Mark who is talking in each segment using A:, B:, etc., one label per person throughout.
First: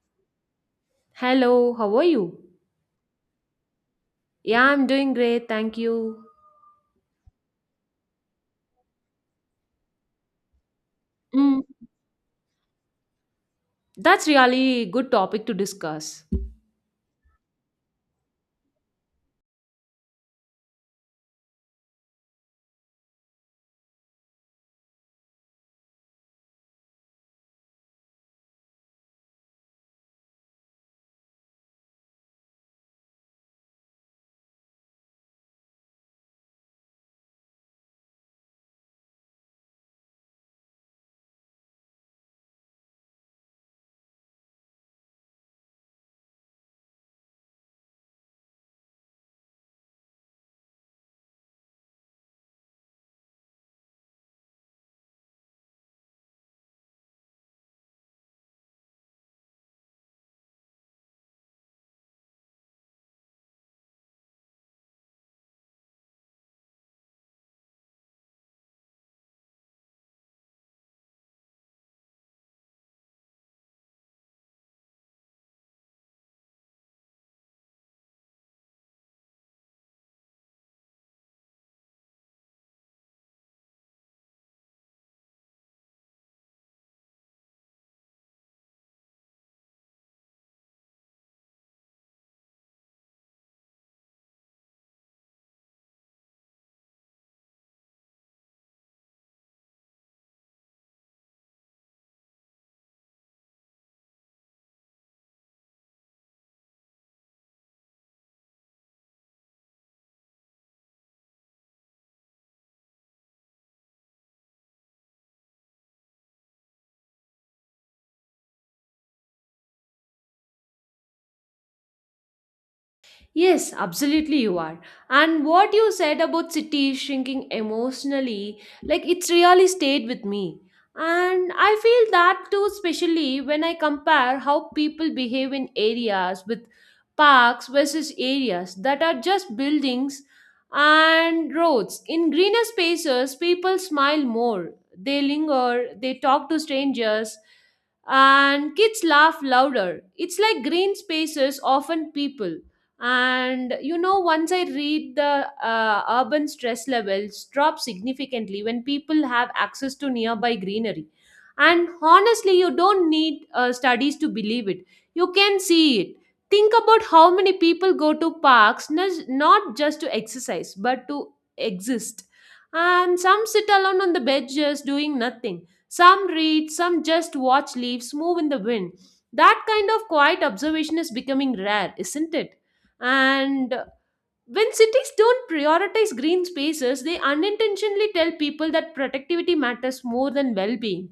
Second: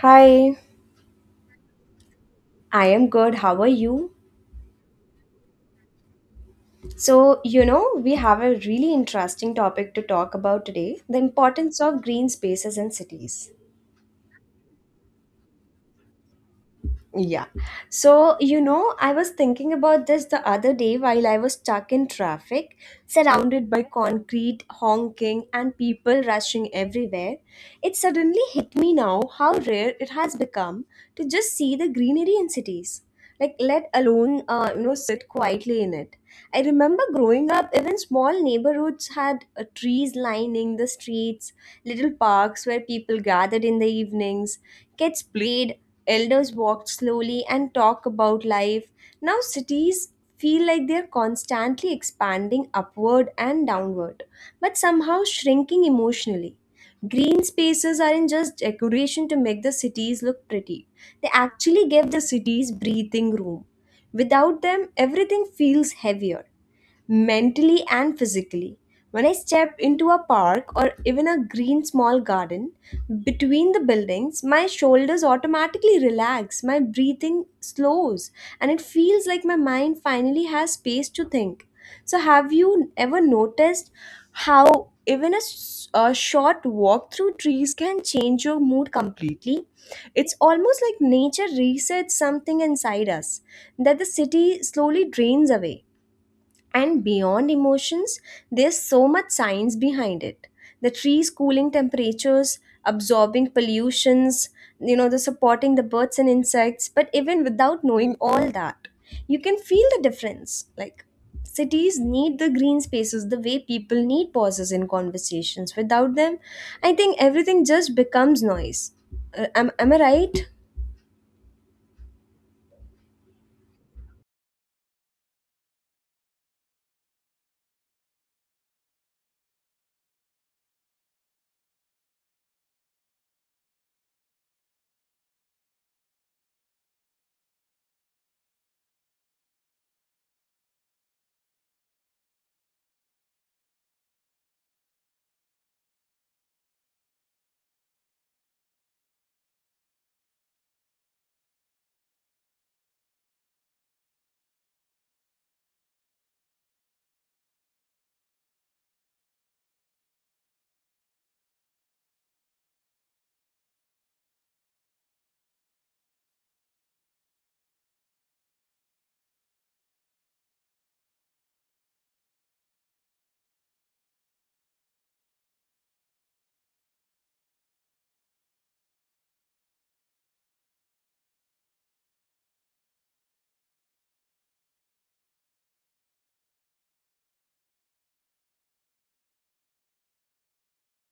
A: Hi,
B: Hello, how are you?
A: I am good. How are you?
B: Yeah, I'm doing great, thank you.
A: So, we have a really interesting topic to talk about today: the
B: Mm,
A: importance of green spaces in cities.
B: that's really good topic to discuss.
A: Yeah. So, I was thinking about this the other day while I was stuck in traffic, surrounded by concrete, honking, and people rushing everywhere. It suddenly hit me now how rare it has become to just see the greenery in cities. Like, let alone, sit quietly in it. I remember growing up, even small neighborhoods had trees lining the streets, little parks where people gathered in the evenings, kids played. Elders walked slowly and talked about life. Now cities feel like they're constantly expanding upward and downward, but somehow shrinking emotionally. Green spaces aren't just decoration to make the cities look pretty, they actually give the cities breathing room. Without them, everything feels heavier mentally and physically. When I step into a park or even a green small garden between the buildings, my shoulders automatically relax, my breathing slows, and it feels like my mind finally has space to think. So, have you ever noticed how even a short walk through trees can change your mood completely? It's almost like nature resets something inside us that the city slowly drains away. And beyond emotions, there's so much science behind it: the trees cooling temperatures, absorbing pollutions, the supporting the birds and insects. But even without knowing all that, you can feel the difference. Like, cities need the green spaces the way people need pauses in conversations. Without them, I think everything just becomes noise. Am I right?
B: Yes, absolutely, you are. And what you said about cities shrinking emotionally, like it's really stayed with me. And I feel that too, especially when I compare how people behave in areas with parks versus areas that are just buildings and roads. In greener spaces, people smile more, they linger, they talk to strangers, and kids laugh louder. It's like green spaces often people. And you know once I read the urban stress levels drop significantly when people have access to nearby greenery. And honestly you don't need studies to believe it, you can see it. Think about how many people go to parks not just to exercise but to exist. And some sit alone on the benches doing nothing, some read, some just watch leaves move in the wind. That kind of quiet observation is becoming rare, isn't it? And when cities don't prioritize green spaces, they unintentionally tell people that productivity matters more than well being.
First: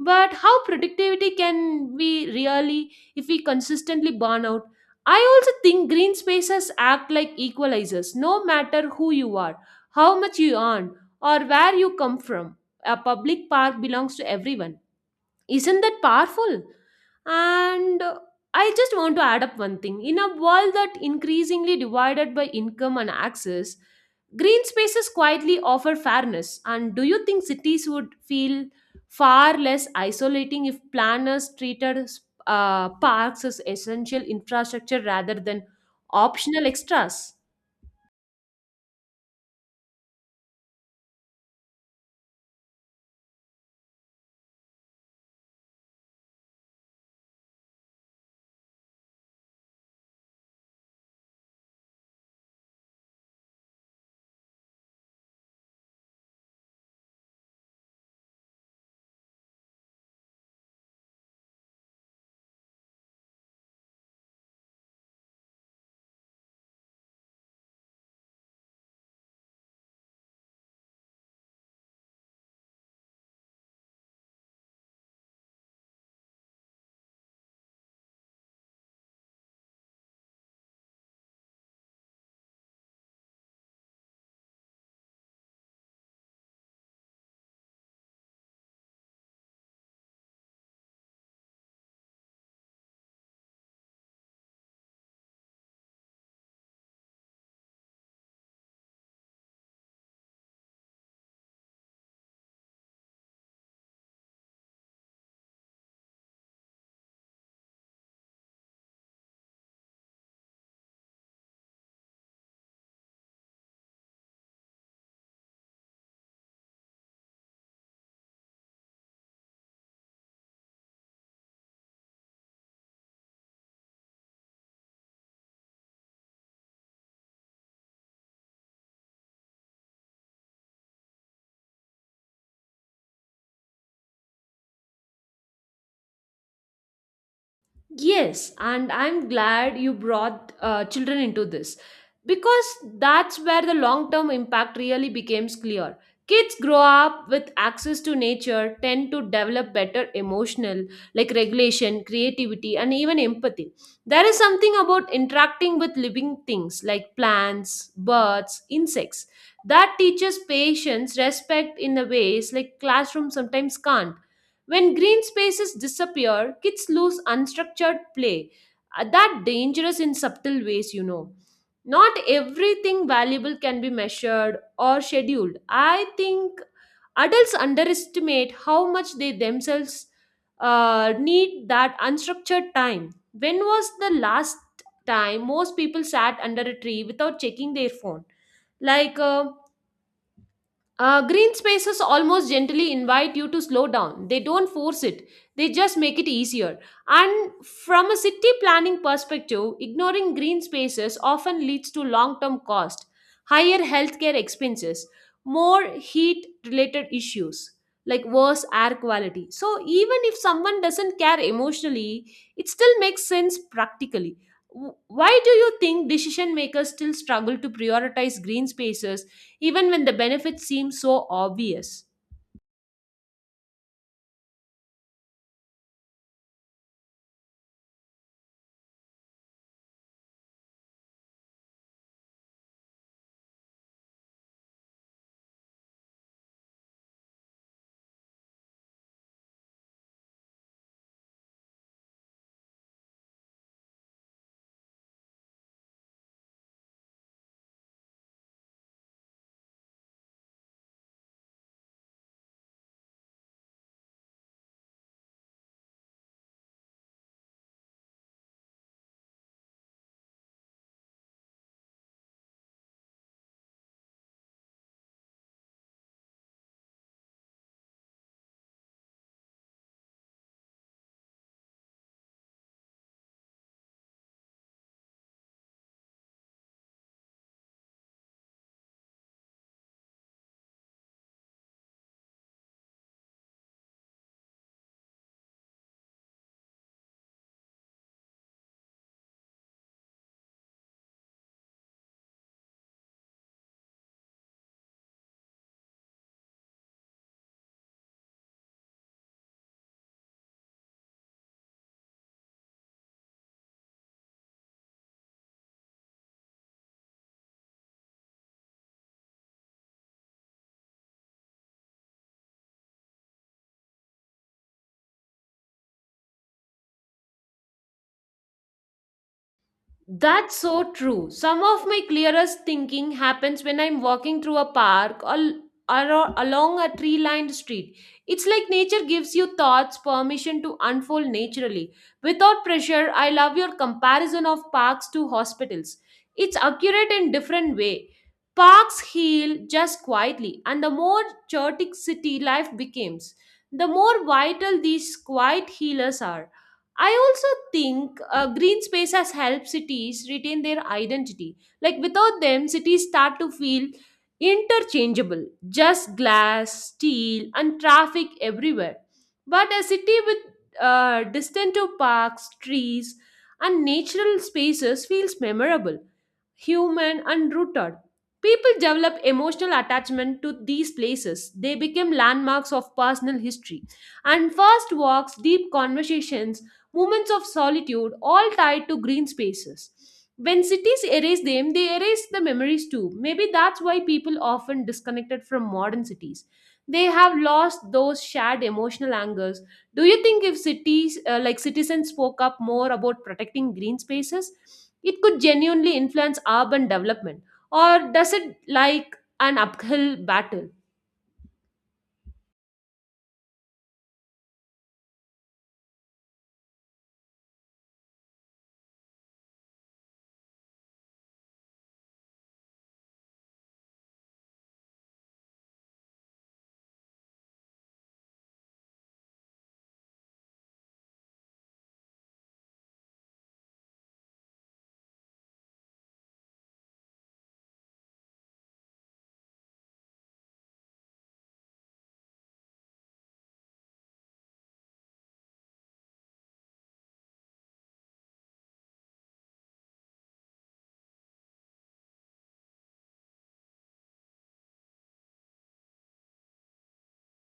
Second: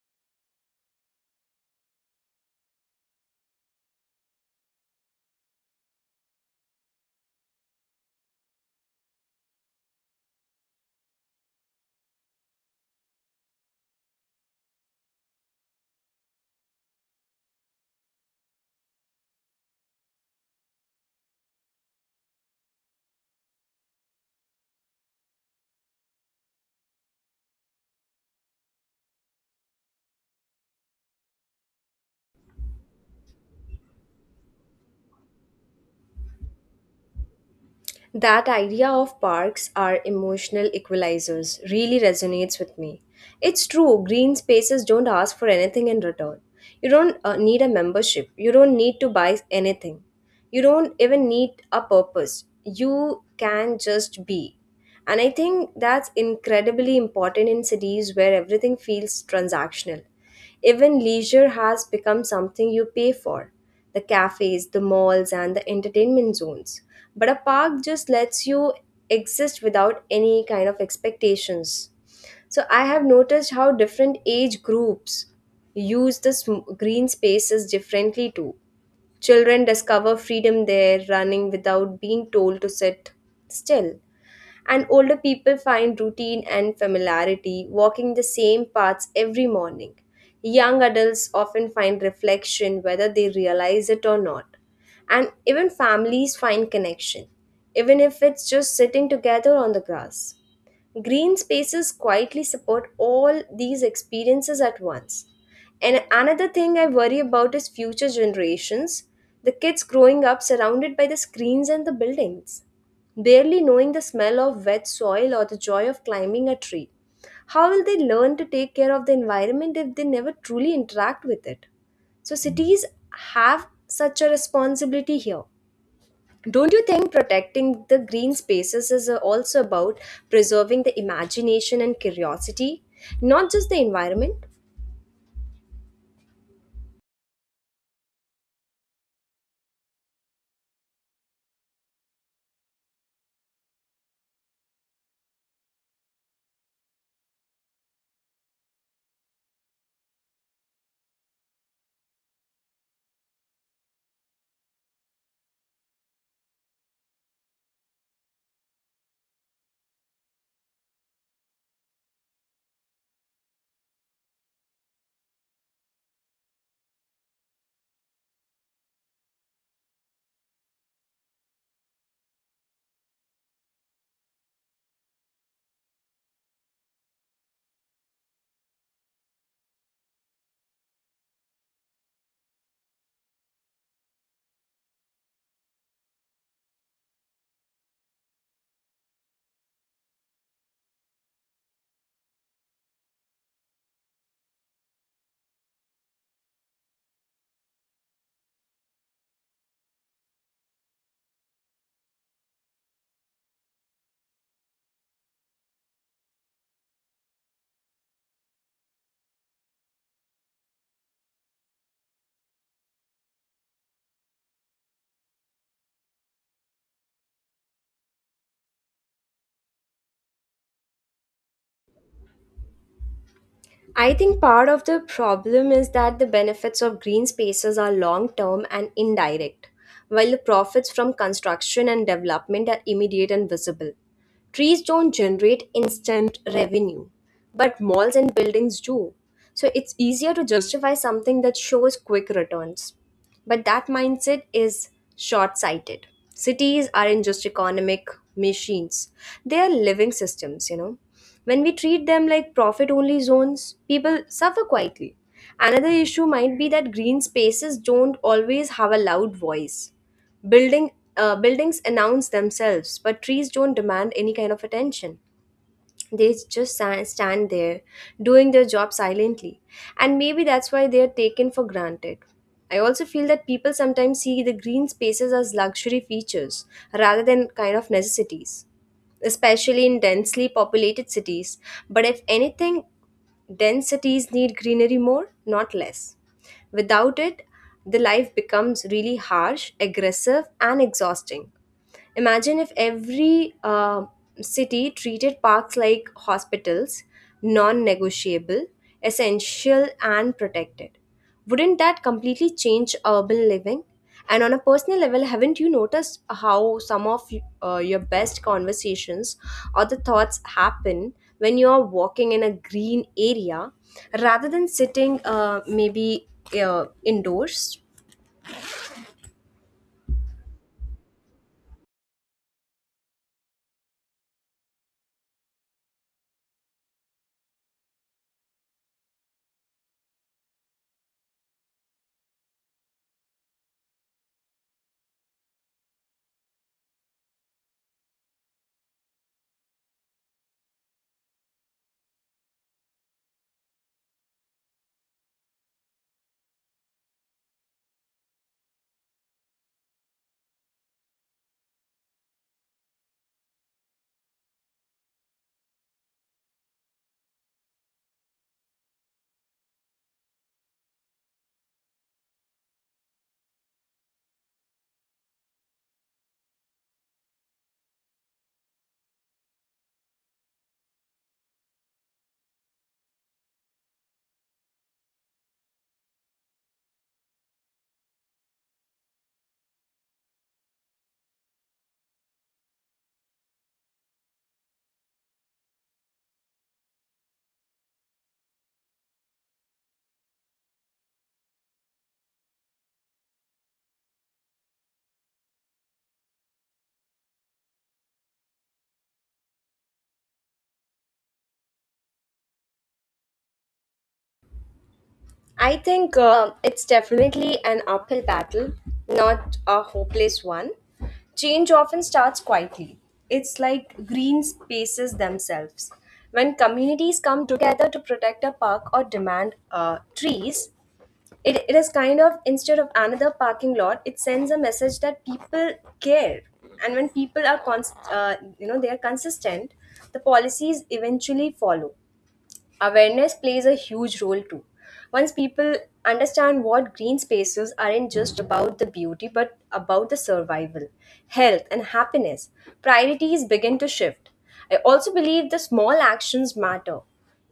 B: But how productivity can we really if we consistently burn out? I also think green spaces act like equalizers, no matter who you are, how much you earn, or where you come from. A public park belongs to everyone. Isn't that powerful? And I just want to add up one thing. In a world that increasingly divided by income and access, green spaces quietly offer fairness. And do you think cities would feel far less isolating if planners treated parks as essential infrastructure rather than optional extras?
A: That idea of parks are emotional equalizers really resonates with me. It's true, green spaces don't ask for anything in return. You don't need a membership, you don't need to buy anything, you don't even need a purpose. You can just be. And I think that's incredibly important in cities where everything feels transactional. Even leisure has become something you pay for: the cafes, the malls, and the entertainment zones. But a park just lets you exist without any kind of expectations. So I have noticed how different age groups use the green spaces differently too. Children discover freedom there, running without being told to sit still, and older people find routine and familiarity walking the same paths every morning. Young adults often find reflection whether they realize it or not. And even families find connection, even if it's just sitting together on the grass. Green spaces quietly support all these experiences at once. And another thing I worry about is future generations, the kids growing up surrounded by the screens and the buildings, barely knowing the smell of wet soil or the joy of climbing a tree. How will they learn to take care of the environment if they never truly interact with it? So, cities have such a responsibility here. Don't you think protecting the green spaces is also about preserving the imagination and curiosity, not just the environment?
B: Yes, and I'm glad you brought children into this because that's where the long term impact really becomes clear. Kids grow up with access to nature, tend to develop better emotional, like regulation, creativity, and even empathy. There is something about interacting with living things like plants, birds, insects that teaches patience, respect in the ways like classroom sometimes can't. When green spaces disappear, kids lose unstructured play. That dangerous in subtle ways, you know. Not everything valuable can be measured or scheduled. I think adults underestimate how much they themselves need that unstructured time. When was the last time most people sat under a tree without checking their phone? Like, uh, Green spaces almost gently invite you to slow down. They don't force it, they just make it easier. And from a city planning perspective, ignoring green spaces often leads to long term cost, higher healthcare expenses, more heat related issues, like worse air quality. So, even if someone doesn't care emotionally, it still makes sense practically. Why do you think decision makers still struggle to prioritize green spaces even when the benefits seem so obvious?
A: I think part of the problem is that the benefits of green spaces are long term and indirect, while the profits from construction and development are immediate and visible. Trees don't generate instant revenue, but malls and buildings do. So it's easier to justify something that shows quick returns. But that mindset is short sighted. Cities aren't just economic machines, they are living systems, you know. When we treat them like profit only zones, people suffer quietly. Another issue might be that green spaces don't always have a loud voice. Building, buildings announce themselves, but trees don't demand any kind of attention. They just stand there doing their job silently. And maybe that's why they are taken for granted. I also feel that people sometimes see the green spaces as luxury features rather than kind of necessities, especially in densely populated cities. But if anything, dense cities need greenery more, not less. Without it, the life becomes really harsh, aggressive, and exhausting. Imagine if every city treated parks like hospitals, non negotiable, essential, and protected. Wouldn't that completely change urban living? And on a personal level, haven't you noticed how some of your best conversations or the thoughts happen when you are walking in a green area rather than sitting maybe indoors?
B: That's so true. Some of my clearest thinking happens when I'm walking through a park or along a tree lined street. It's like nature gives you thoughts permission to unfold naturally. Without pressure, I love your comparison of parks to hospitals. It's accurate in different way. Parks heal just quietly, and the more chaotic city life becomes, the more vital these quiet healers are. I also think green space has helped cities retain their identity. Like without them, cities start to feel interchangeable, just glass, steel, and traffic everywhere. But a city with distant to parks, trees, and natural spaces feels memorable, human, and rooted. People develop emotional attachment to these places. They become landmarks of personal history. And first walks, deep conversations, moments of solitude, all tied to green spaces. When cities erase them, they erase the memories too. Maybe that's why people often disconnected from modern cities. They have lost those shared emotional angers. Do you think if cities, like citizens, spoke up more about protecting green spaces, it could genuinely influence urban development, or does it like an uphill battle?
A: I think it's definitely an uphill battle, not a hopeless one. Change often starts quietly. It's like green spaces themselves. When communities come together to protect a park or demand trees, it is kind of instead of another parking lot, it sends a message that people care. And when people are they are consistent, the policies eventually follow. Awareness plays a huge role too. Once people understand what green spaces aren't just about the beauty but about the survival, health, and happiness, priorities begin to shift. I also believe the small actions matter.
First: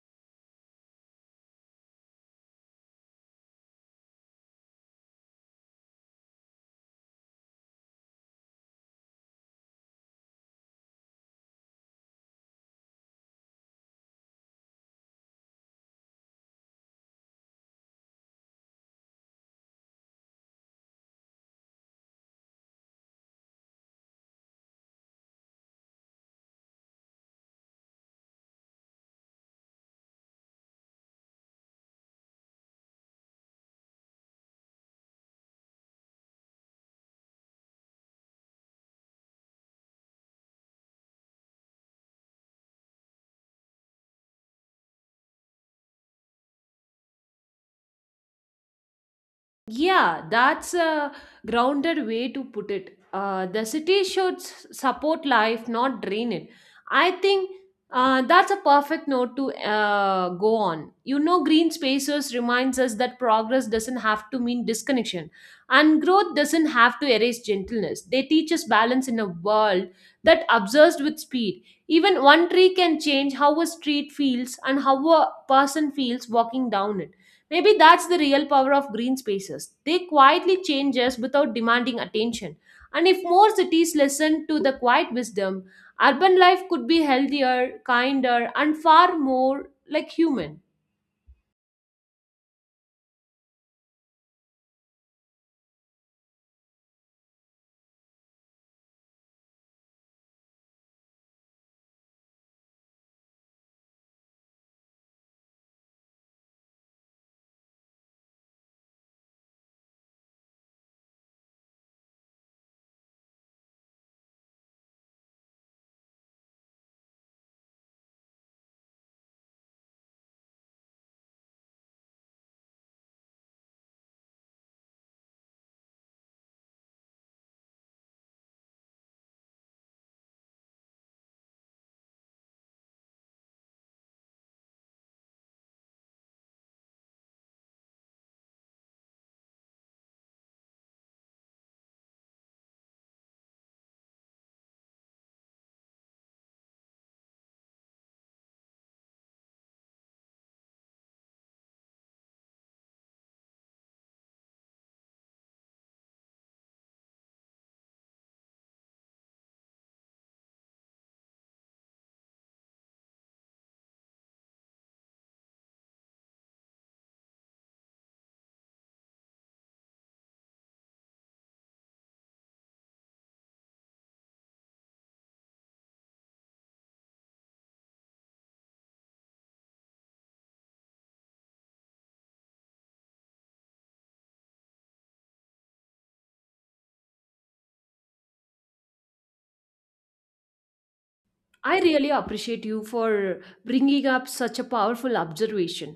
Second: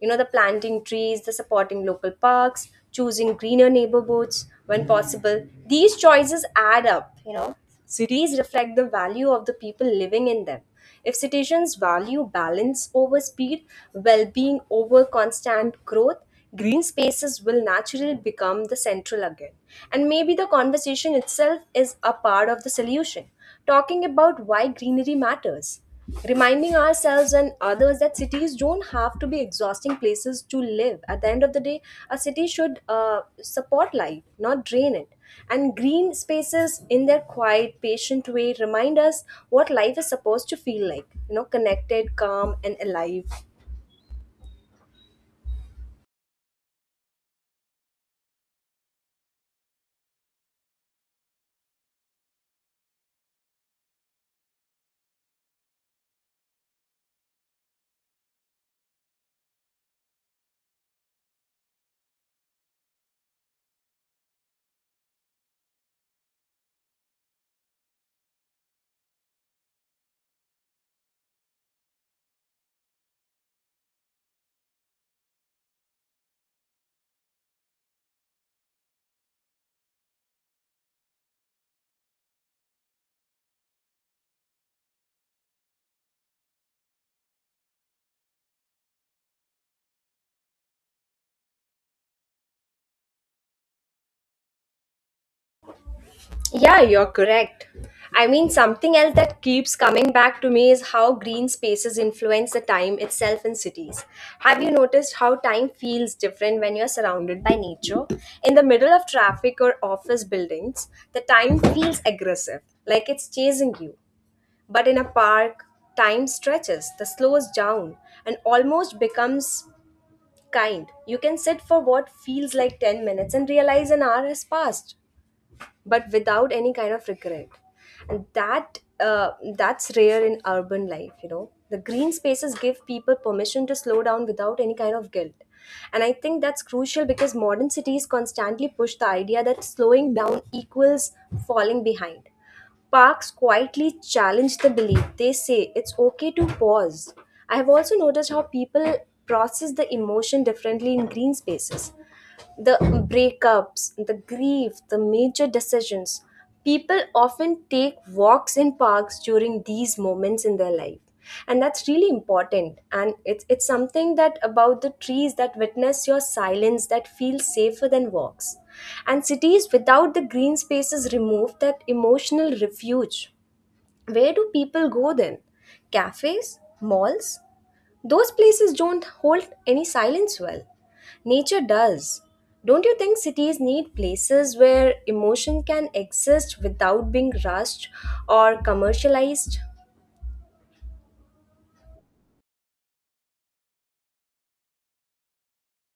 A: The planting trees, the supporting local parks, choosing greener neighborhoods when possible. These choices add up. Cities reflect the value of the people living in them. If citizens value balance over speed, well being over constant growth, green spaces will naturally become the central again. And maybe the conversation itself is a part of the solution: talking about why greenery matters, reminding ourselves and others that cities don't have to be exhausting places to live. At the end of the day, a city should support life, not drain it. And green spaces, in their quiet, patient way, remind us what life is supposed to feel like, connected, calm, and alive.
B: Yeah, that's a grounded way to put it. The city should support life, not drain it. I think that's a perfect note to go on. You know, green spaces reminds us that progress doesn't have to mean disconnection, and growth doesn't have to erase gentleness. They teach us balance in a world that obsessed with speed. Even one tree can change how a street feels and how a person feels walking down it. Maybe that's the real power of green spaces. They quietly change us without demanding attention. And if more cities listened to the quiet wisdom, urban life could be healthier, kinder, and far more like human.
A: Yeah, you're correct. I mean, something else that keeps coming back to me is how green spaces influence the time itself in cities. Have you noticed how time feels different when you're surrounded by nature? In the middle of traffic or office buildings, the time feels aggressive, like it's chasing you. But in a park, time stretches, the slows down, and almost becomes kind. You can sit for what feels like 10 minutes and realize an hour has passed, but without any kind of regret. And that's rare in urban life. The green spaces give people permission to slow down without any kind of guilt. And I think that's crucial, because modern cities constantly push the idea that slowing down equals falling behind. Parks quietly challenge the belief. They say it's okay to pause. I have also noticed how people process the emotion differently in green spaces: the breakups, the grief, the major decisions. People often take walks in parks during these moments in their life. And that's really important. And it's something that about the trees that witness your silence that feels safer than walks. And cities without the green spaces remove that emotional refuge. Where do people go then? Cafes? Malls? Those places don't hold any silence well. Nature does. Don't you think cities need places where emotion can exist without being rushed or commercialized?
B: I really appreciate you for bringing up such a powerful observation.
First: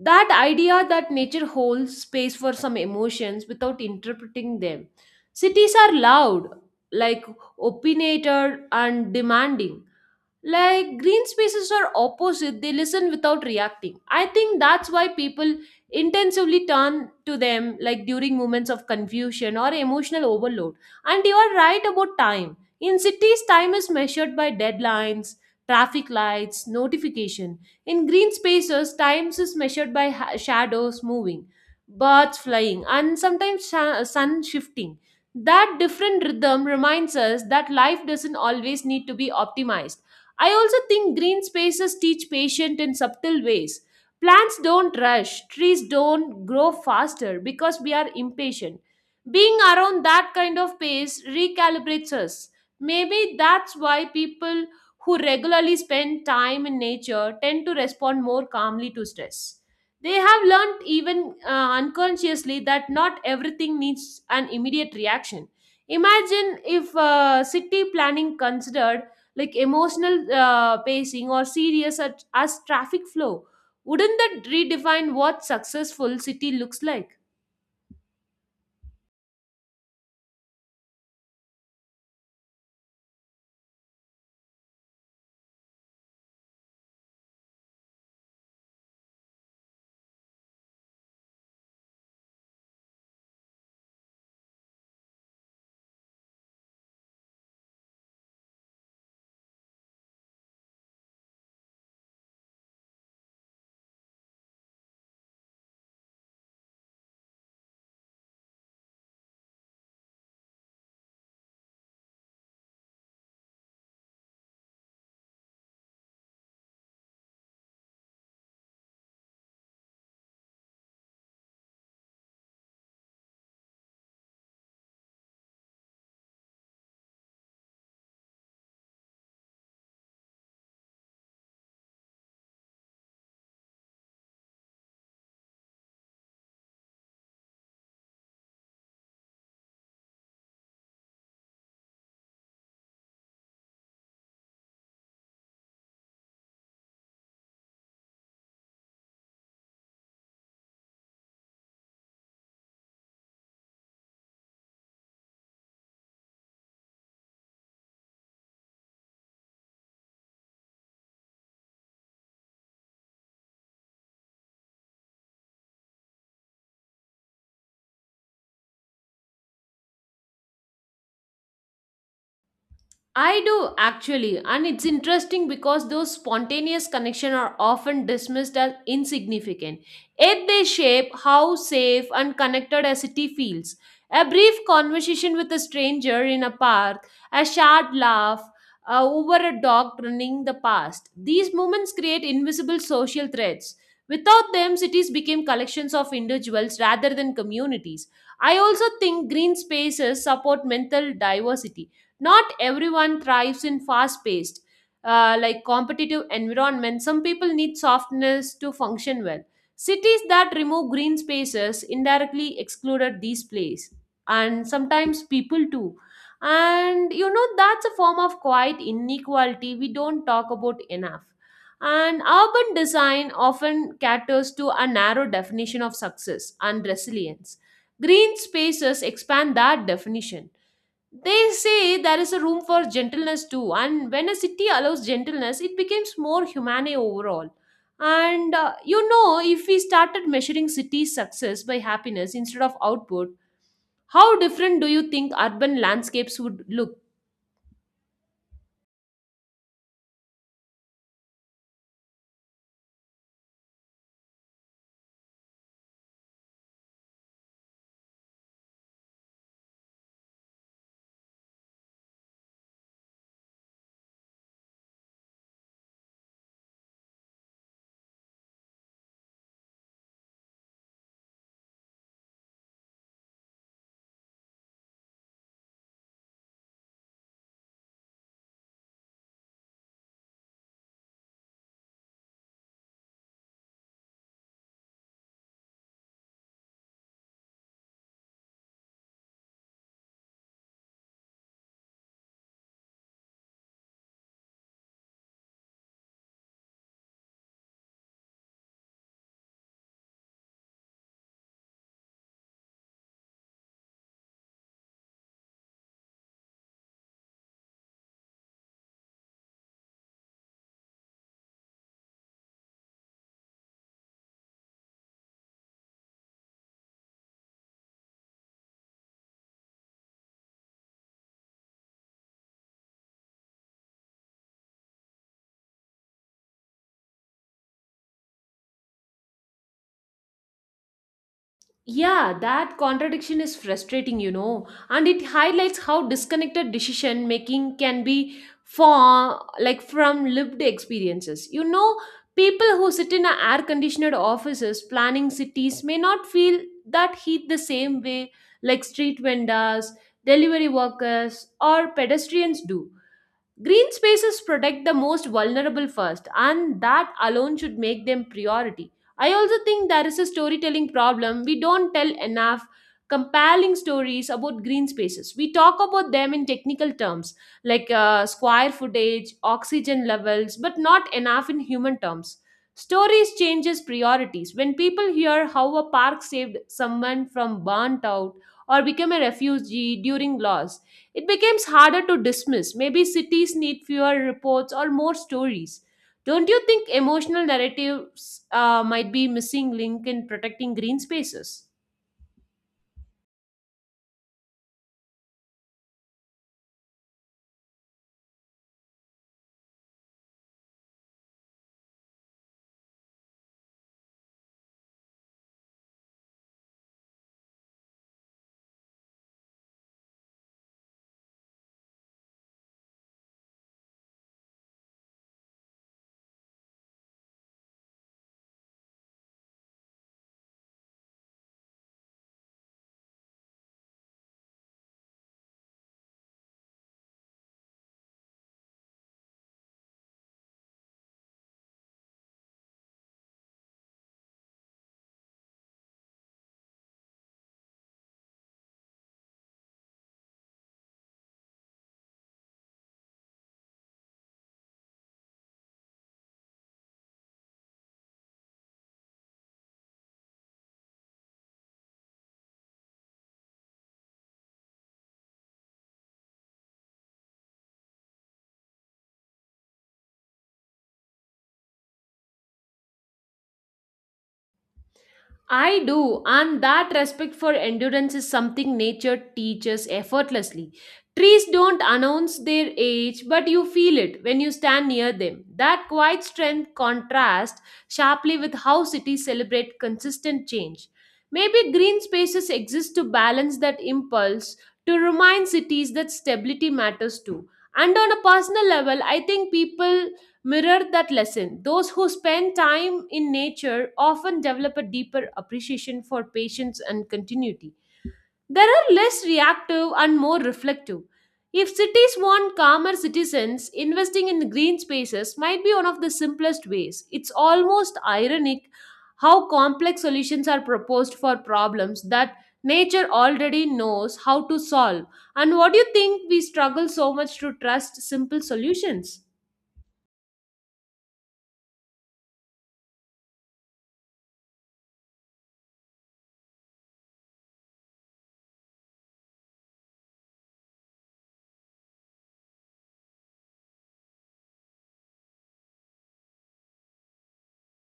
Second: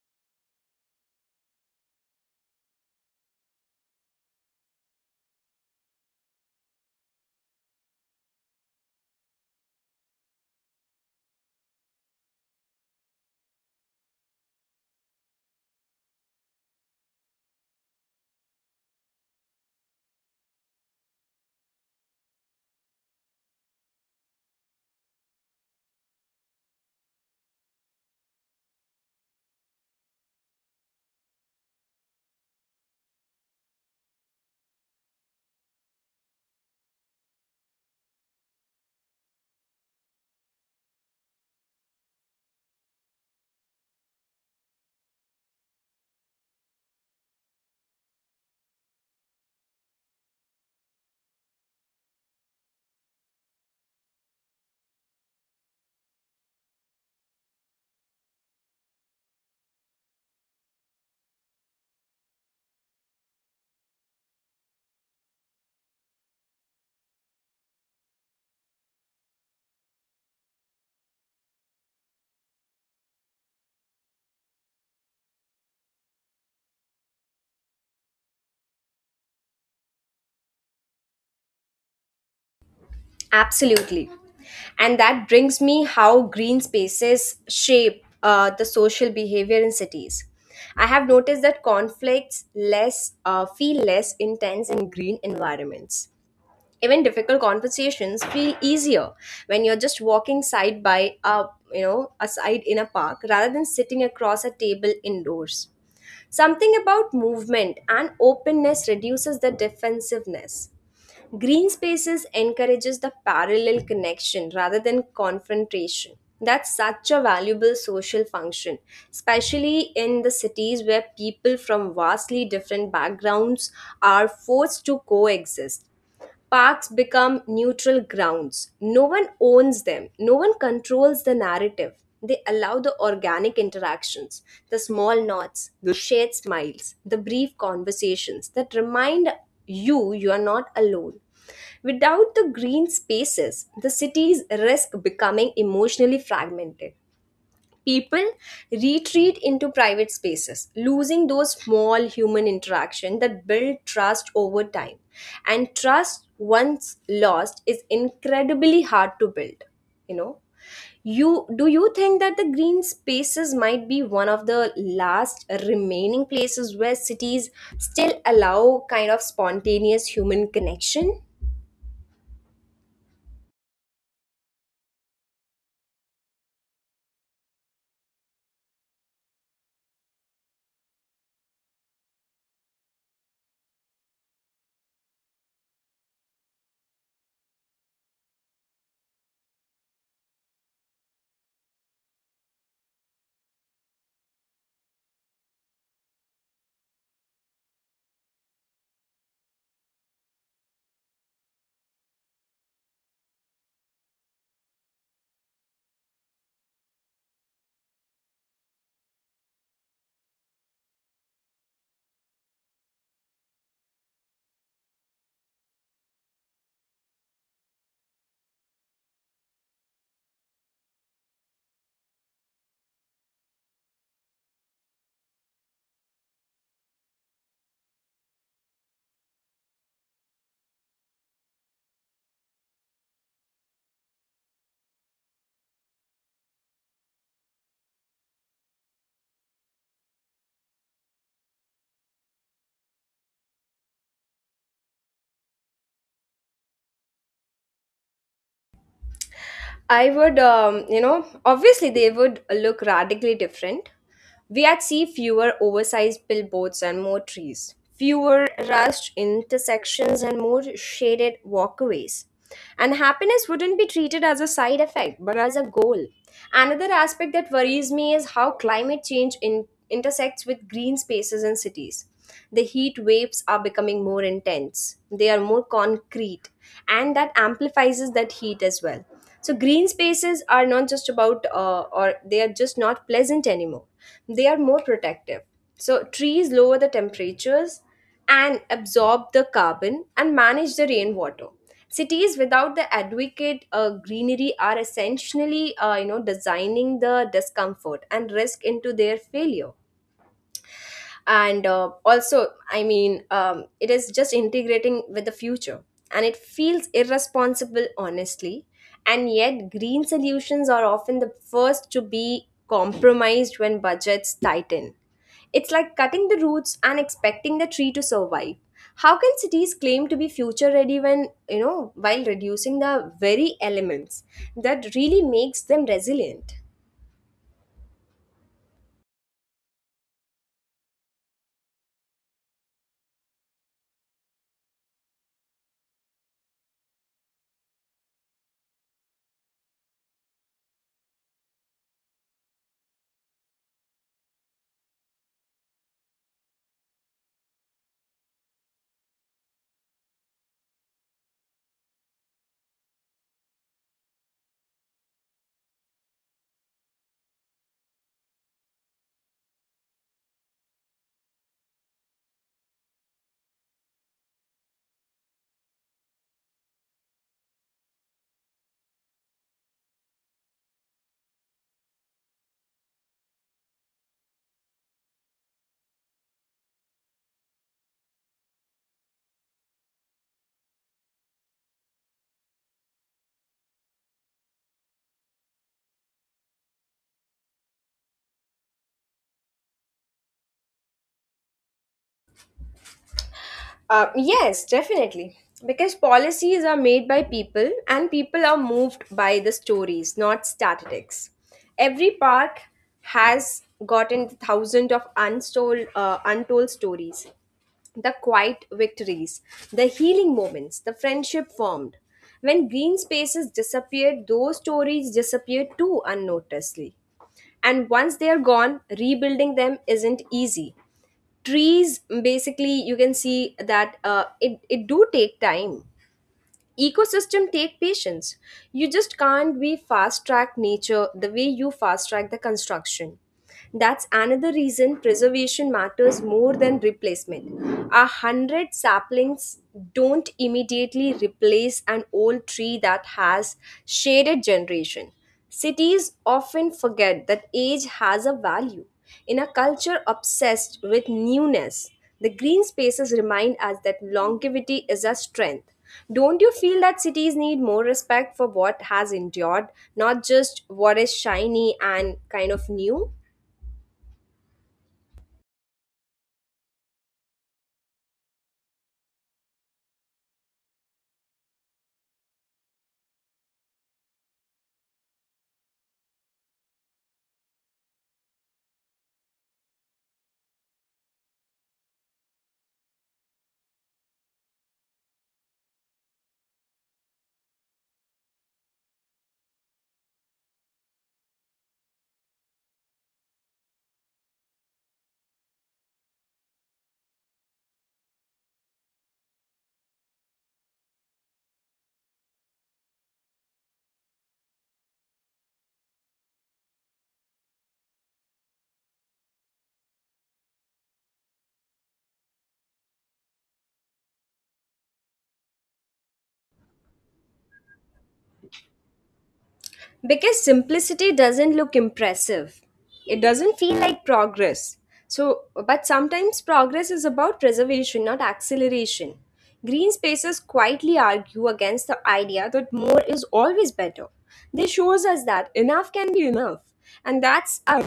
B: That idea that nature holds space for some emotions without interpreting them. Cities are loud, like opinionated and demanding. Like green spaces are opposite, they listen without reacting. I think that's why people intensively turn to them, like during moments of confusion or emotional overload. And you are right about time in cities. Time is measured by deadlines, traffic lights, notification. In green spaces times is measured by shadows moving, birds flying, and sometimes sun shifting. That different rhythm reminds us that life doesn't always need to be optimized. I also think green spaces teach patience in subtle ways. Plants don't rush, trees don't grow faster because we are impatient. Being around that kind of pace recalibrates us. Maybe that's why people who regularly spend time in nature tend to respond more calmly to stress. They have learned, even unconsciously, that not everything needs an immediate reaction. Imagine if city planning considered like emotional pacing or serious at, as traffic flow. Wouldn't that redefine what successful city looks like?
A: Absolutely. And that brings me how green spaces shape the social behavior in cities. I have noticed that conflicts less feel less intense in green environments. Even difficult conversations feel easier when you're just walking side by a you know a side in a park rather than sitting across a table indoors. Something about movement and openness reduces the defensiveness. Green spaces encourages the parallel connection rather than confrontation. That's such a valuable social function, especially in the cities where people from vastly different backgrounds are forced to coexist. Parks become neutral grounds. No one owns them, no one controls the narrative. They allow the organic interactions, the small nods, the shared smiles, the brief conversations that remind you you are not alone. Without the green spaces, the cities risk becoming emotionally fragmented. People retreat into private spaces, losing those small human interaction that build trust over time. And trust once lost is incredibly hard to build. You know you do you think that the green spaces might be one of the last remaining places where cities still allow kind of spontaneous human connection?
B: I do actually, and it's interesting because those spontaneous connections are often dismissed as insignificant. Yet they shape how safe and connected a city feels. A brief conversation with a stranger in a park, a shared laugh over a dog running the past. These moments create invisible social threads. Without them, cities became collections of individuals rather than communities. I also think green spaces support mental diversity. Not everyone thrives in fast paced, like competitive environment. Some people need softness to function well. Cities that remove green spaces indirectly excluded these plays, and sometimes people too. And you know, that's a form of quiet inequality we don't talk about enough. And urban design often caters to a narrow definition of success and resilience. Green spaces expand that definition. They say there is a room for gentleness too, and when a city allows gentleness, it becomes more humane overall. And you know, if we started measuring city success by happiness instead of output, how different do you think urban landscapes would look?
A: I would, obviously they would look radically different. We had see fewer oversized billboards and more trees, fewer rushed intersections and more shaded walkways. And happiness wouldn't be treated as a side effect but as a goal. Another aspect that worries me is how climate change intersects with green spaces in cities. The heat waves are becoming more intense, they are more concrete, and that amplifies that heat as well. So green spaces are not just about, or they are just not pleasant anymore. They are more protective. So trees lower the temperatures and absorb the carbon and manage the rainwater. Cities without the adequate greenery are essentially, designing the discomfort and risk into their failure and also I mean it is just integrating with the future, and it feels irresponsible honestly. And yet green solutions are often the first to be compromised when budgets tighten. It's like cutting the roots and expecting the tree to survive. How can cities claim to be future ready when, while reducing the very elements that really makes them resilient.
B: Yeah, that contradiction is frustrating, you know, and it highlights how disconnected decision making can be for like from lived experiences. You know, people who sit in a air conditioned offices planning cities may not feel that heat the same way, like street vendors, delivery workers, or pedestrians do. Green spaces protect the most vulnerable first, and that alone should make them priority. I also think there is a storytelling problem. We don't tell enough compelling stories about green spaces. We talk about them in technical terms like square footage, oxygen levels, but not enough in human terms. Stories changes priorities. When people hear how a park saved someone from burnt out or became a refugee during loss, it becomes harder to dismiss. Maybe cities need fewer reports or more stories. Don't you think emotional narratives might be missing link in protecting green spaces?
A: Yes, definitely. Because policies are made by people, and people are moved by the stories, not statistics. Every park has gotten thousands of untold, untold stories, the quiet victories, the healing moments, the friendship formed. When green spaces disappeared, those stories disappeared too unnoticedly. And once they are gone, rebuilding them isn't easy. Trees, basically, you can see that it do take time, ecosystem take patience. You just can't be fast track nature the way you fast track the construction. That's another reason preservation matters more than replacement. A hundred saplings don't immediately replace an old tree that has shaded generation. Cities often forget that age has a value. In a culture obsessed with newness, the green spaces remind us that longevity is a strength. Don't you feel that cities need more respect for what has endured, not just what is shiny and kind of new?
B: I do, and that respect for endurance is something nature teaches effortlessly. Trees don't announce their age, but you feel it when you stand near them. That quiet strength contrasts sharply with how cities celebrate consistent change. Maybe green spaces exist to balance that impulse, to remind cities that stability matters too. And on a personal level, I think people mirror that lesson. Those who spend time in nature often develop a deeper appreciation for patience and continuity. They are less reactive and more reflective. If cities want calmer citizens, investing in green spaces might be one of the simplest ways. It's almost ironic how complex solutions are proposed for problems that nature already knows how to solve. And what do you think we struggle so much to trust simple solutions?
A: Because simplicity doesn't look impressive, it doesn't feel like progress. So, but sometimes progress is about preservation, not acceleration. Green spaces quietly argue against the idea that more is always better. They shows us that enough can be enough, and that's a,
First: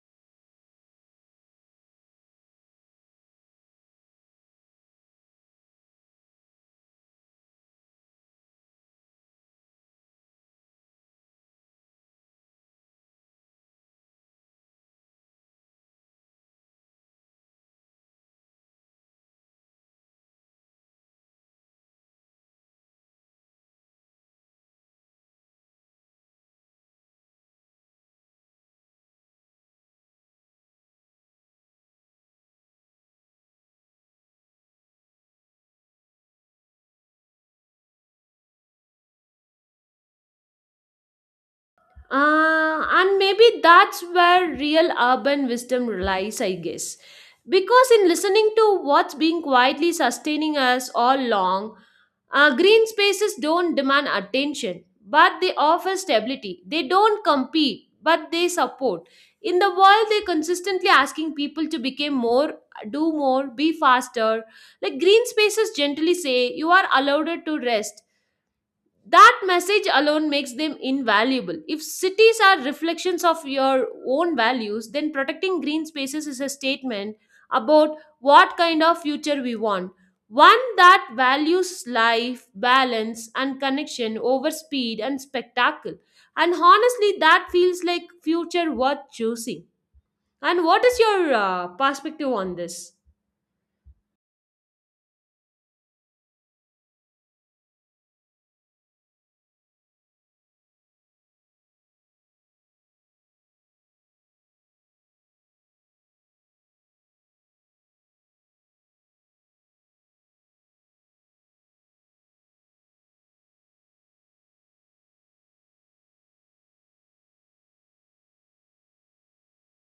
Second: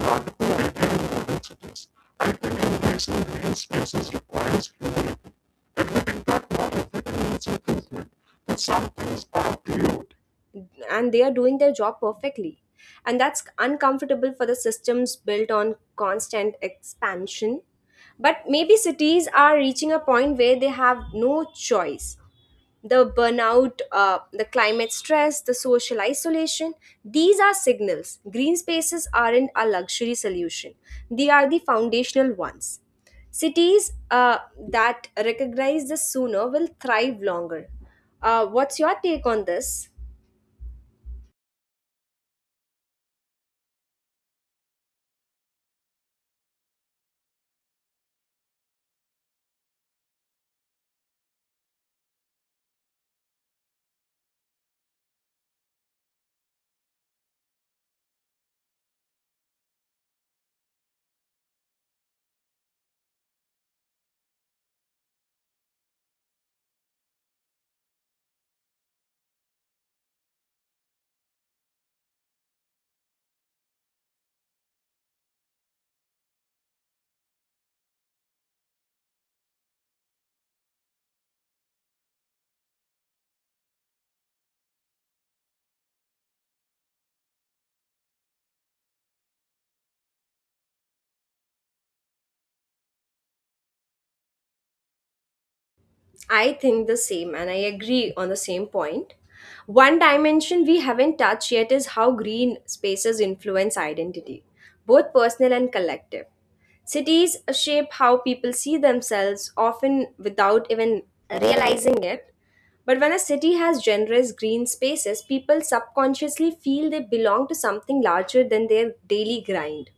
A: and they are doing their job perfectly. And that's uncomfortable for the systems built on constant expansion, but maybe cities are reaching a point where they have no choice. The burnout, the climate stress, the social isolation. These are signals. Green spaces aren't a luxury solution, they are the foundational ones. Cities that recognize this sooner will thrive longer. What's your take on this?
B: And maybe that's where real urban wisdom lies, I guess. Because in listening to what's being quietly sustaining us all along, green spaces don't demand attention, but they offer stability. They don't compete, but they support. In the world, they're consistently asking people to become more, do more, be faster. Like green spaces gently say, you are allowed to rest. That message alone makes them invaluable. If cities are reflections of your own values, then protecting green spaces is a statement about what kind of future we want, one that values life balance and connection over speed and spectacle. And honestly that feels like future worth choosing. And what is your perspective on this?
A: I think the same, and I agree on the same point. One dimension we haven't touched yet is how green spaces influence identity, both personal and collective. Cities shape how people see themselves, often without even realizing it. But when a city has generous green spaces, people subconsciously feel they belong to something larger than their daily grind.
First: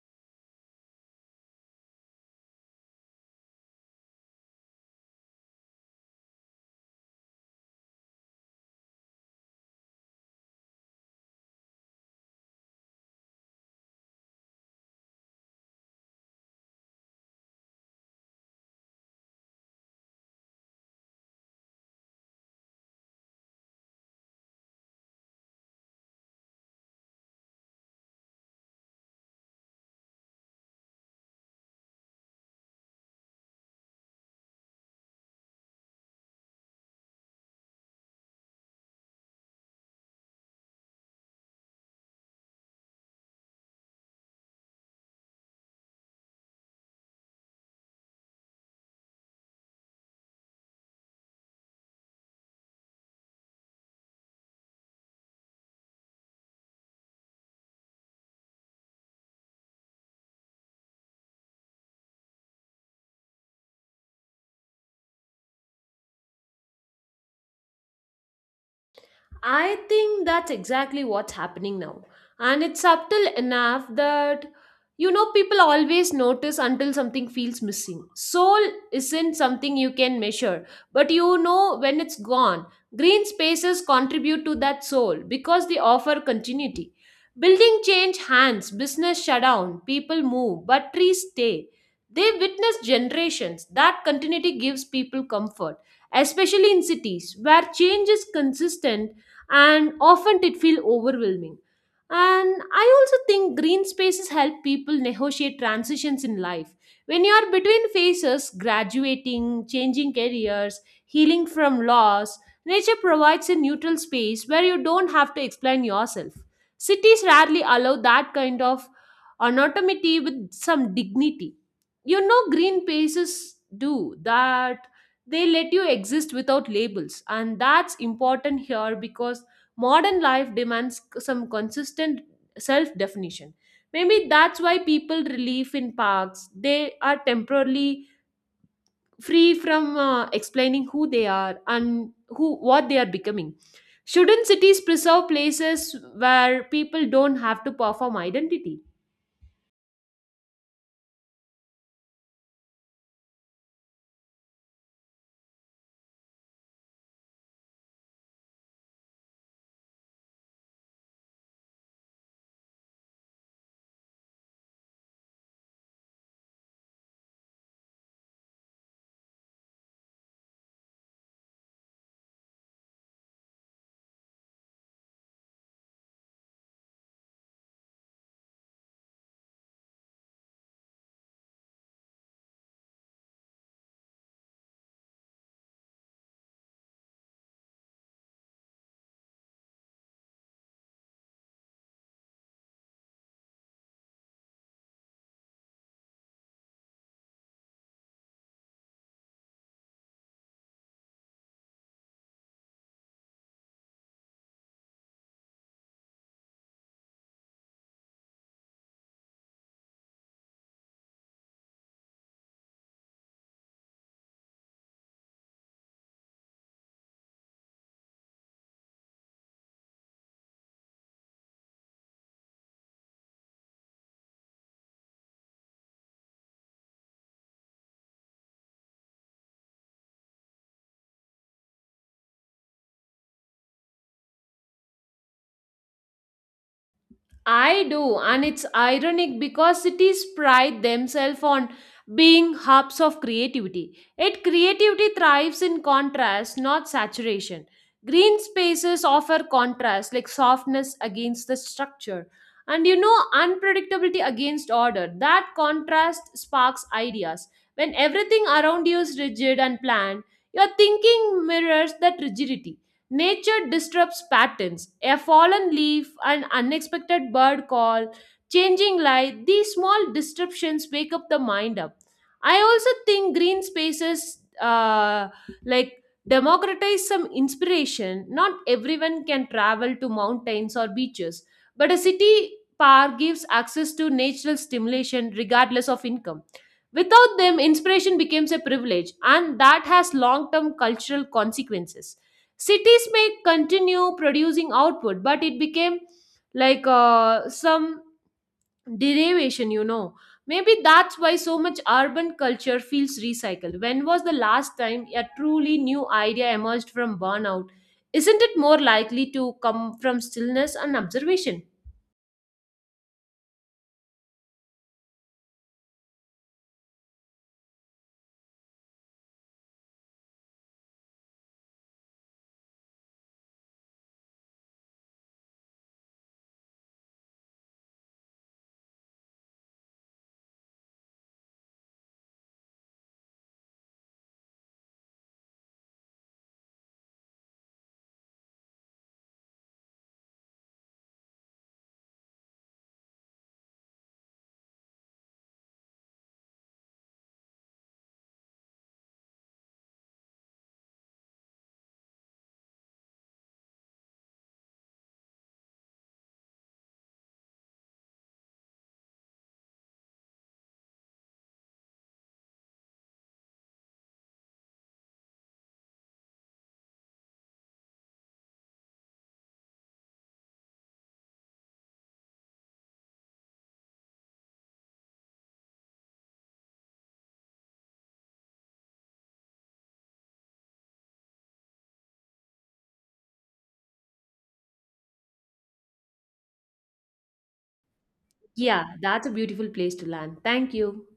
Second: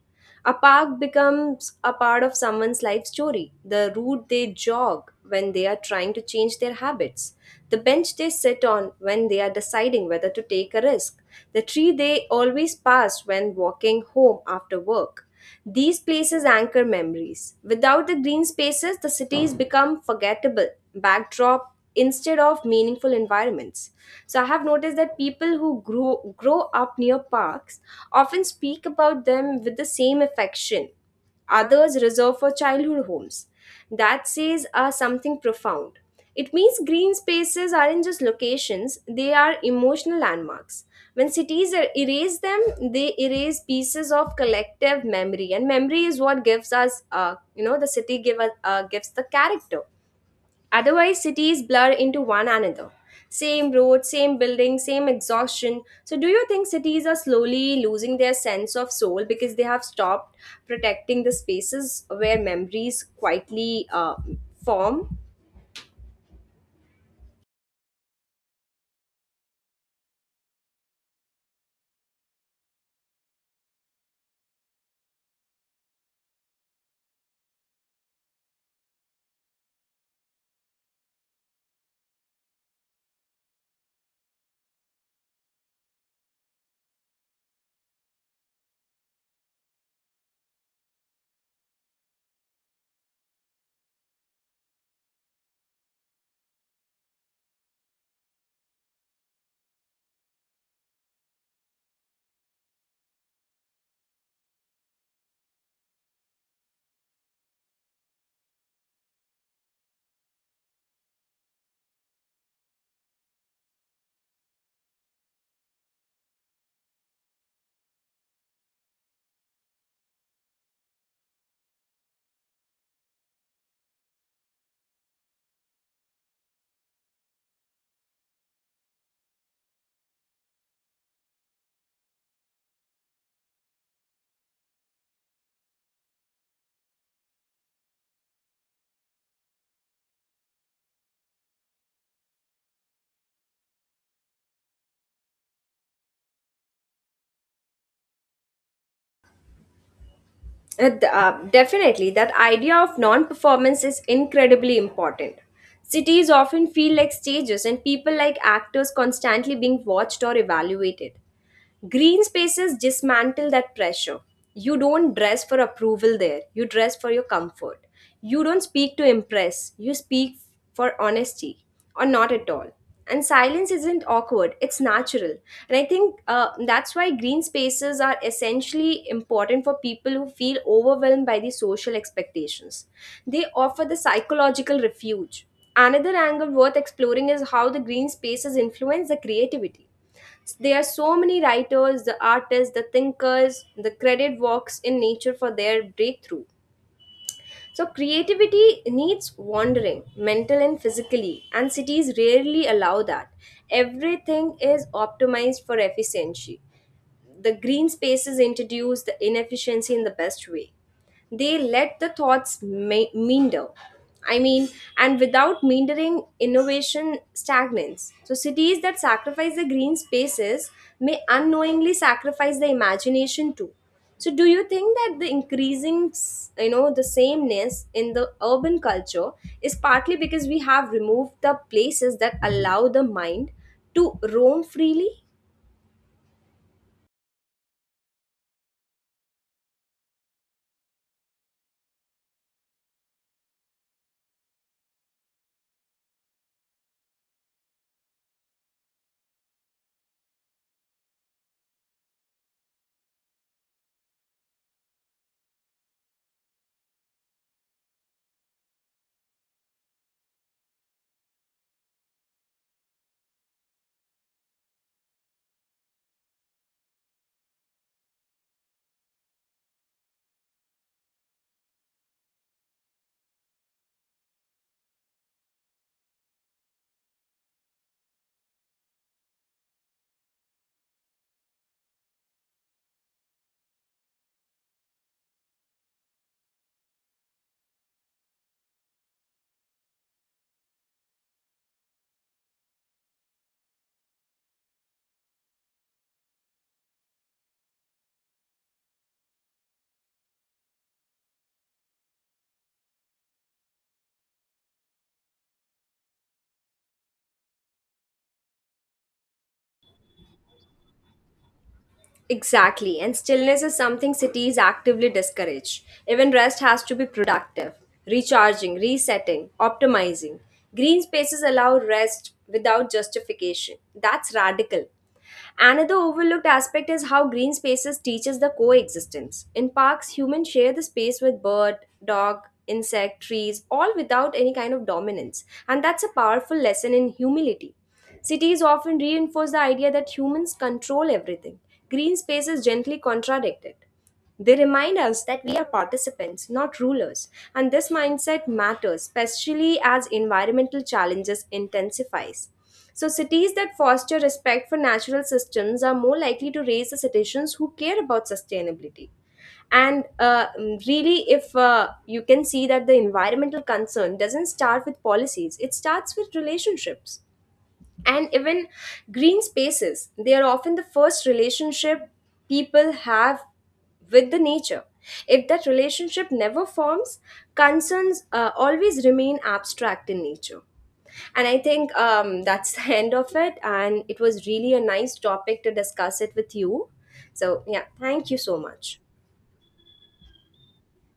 A: A park becomes a part of someone's life story, the route they jog when they are trying to change their habits, the bench they sit on when they are deciding whether to take a risk, the tree they always pass when walking home after work. These places anchor memories. Without the green spaces, the cities become forgettable backdrop instead of meaningful environments. So I have noticed that people who grow up near parks often speak about them with the same affection others reserved for childhood homes. That says are something profound. It means green spaces aren't just locations, they are emotional landmarks. When cities erase them, they erase pieces of collective memory, and memory is what gives us, you know, the city give us, gives the character. Otherwise, cities blur into one another. Same road, same building, same exhaustion. So, do you think cities are slowly losing their sense of soul because they have stopped protecting the spaces where memories quietly form?
B: I think that's exactly what's happening now. And it's subtle enough that, you know, people always notice until something feels missing. Soul isn't something you can measure, but you know when it's gone. Green spaces contribute to that soul because they offer continuity. Building change hands, business shut down, people move, but trees stay. They witness generations. That continuity gives people comfort, especially in cities where change is consistent and often it feel overwhelming. And I also think green spaces help people negotiate transitions in life. When you are between phases, graduating, changing careers, healing from loss, nature provides a neutral space where you don't have to explain yourself. Cities rarely allow that kind of anonymity with some dignity. You know, green spaces do that, they let you exist without labels, and that's important here because modern life demands some consistent self definition. Maybe that's why people relieve in parks. They are temporarily free from explaining who they are and who what they are becoming. Shouldn't cities preserve places where people don't have to perform identity?
A: Definitely, that idea of non performance is incredibly important. Cities often feel like stages, and people like actors constantly being watched or evaluated. Green spaces dismantle that pressure. You don't dress for approval there, you dress for your comfort. You don't speak to impress, you speak for honesty or not at all. And silence isn't awkward, it's natural. And I think that's why green spaces are essentially important for people who feel overwhelmed by the social expectations. They offer the psychological refuge. Another angle worth exploring is how the green spaces influence the creativity. There are so many writers, the artists, the thinkers, the credit walks in nature for their breakthrough. So creativity needs wandering, mental and physically, and cities rarely allow that. Everything is optimized for efficiency. The green spaces introduce the inefficiency in the best way. They let the thoughts meander. I mean, and without meandering, innovation stagnates. So, cities that sacrifice the green spaces may unknowingly sacrifice the imagination too. So, do you think that the increasing, the sameness in the urban culture is partly because we have removed the places that allow the mind to roam freely?
B: I do, and it's ironic because cities pride themselves on being hubs of creativity. Yet creativity thrives in contrast, not saturation. Green spaces offer contrast, like softness against the structure, and you know, unpredictability against order. That contrast sparks ideas. When everything around you is rigid and planned, your thinking mirrors that rigidity. Nature disrupts patterns. A fallen leaf, an unexpected bird call, changing light, these small disruptions wake up the mind up. I also think green spaces like democratize some inspiration. Not everyone can travel to mountains or beaches, but a city park gives access to natural stimulation regardless of income. Without them, inspiration becomes a privilege, and that has long term cultural consequences. Cities may continue producing output, but it became like some derivation, you know. Maybe that's why so much urban culture feels recycled. When was the last time a truly new idea emerged from burnout? Isn't it more likely to come from stillness and observation?
A: Exactly, and stillness is something cities actively discourage. Even rest has to be productive, recharging, resetting, optimizing. Green spaces allow rest without justification. That's radical. Another overlooked aspect is how green spaces teaches the coexistence. In parks, humans share the space with bird, dog, insect, trees, all without any kind of dominance. And that's a powerful lesson in humility. Cities often reinforce the idea that humans control everything. Green spaces gently contradict it. They remind us that we are participants, not rulers, and this mindset matters, especially as environmental challenges intensifies. So, cities that foster respect for natural systems are more likely to raise the citizens who care about sustainability. And really, if you can see that the environmental concern doesn't start with policies, it starts with relationships. And even green spaces, they are often the first relationship people have with the nature. If that relationship never forms, concerns always remain abstract in nature. And I think that's the end of it, and it was really a nice topic to discuss it with you. So yeah, thank you so
B: Yeah,
A: much.
B: that's a beautiful place to land. Thank you.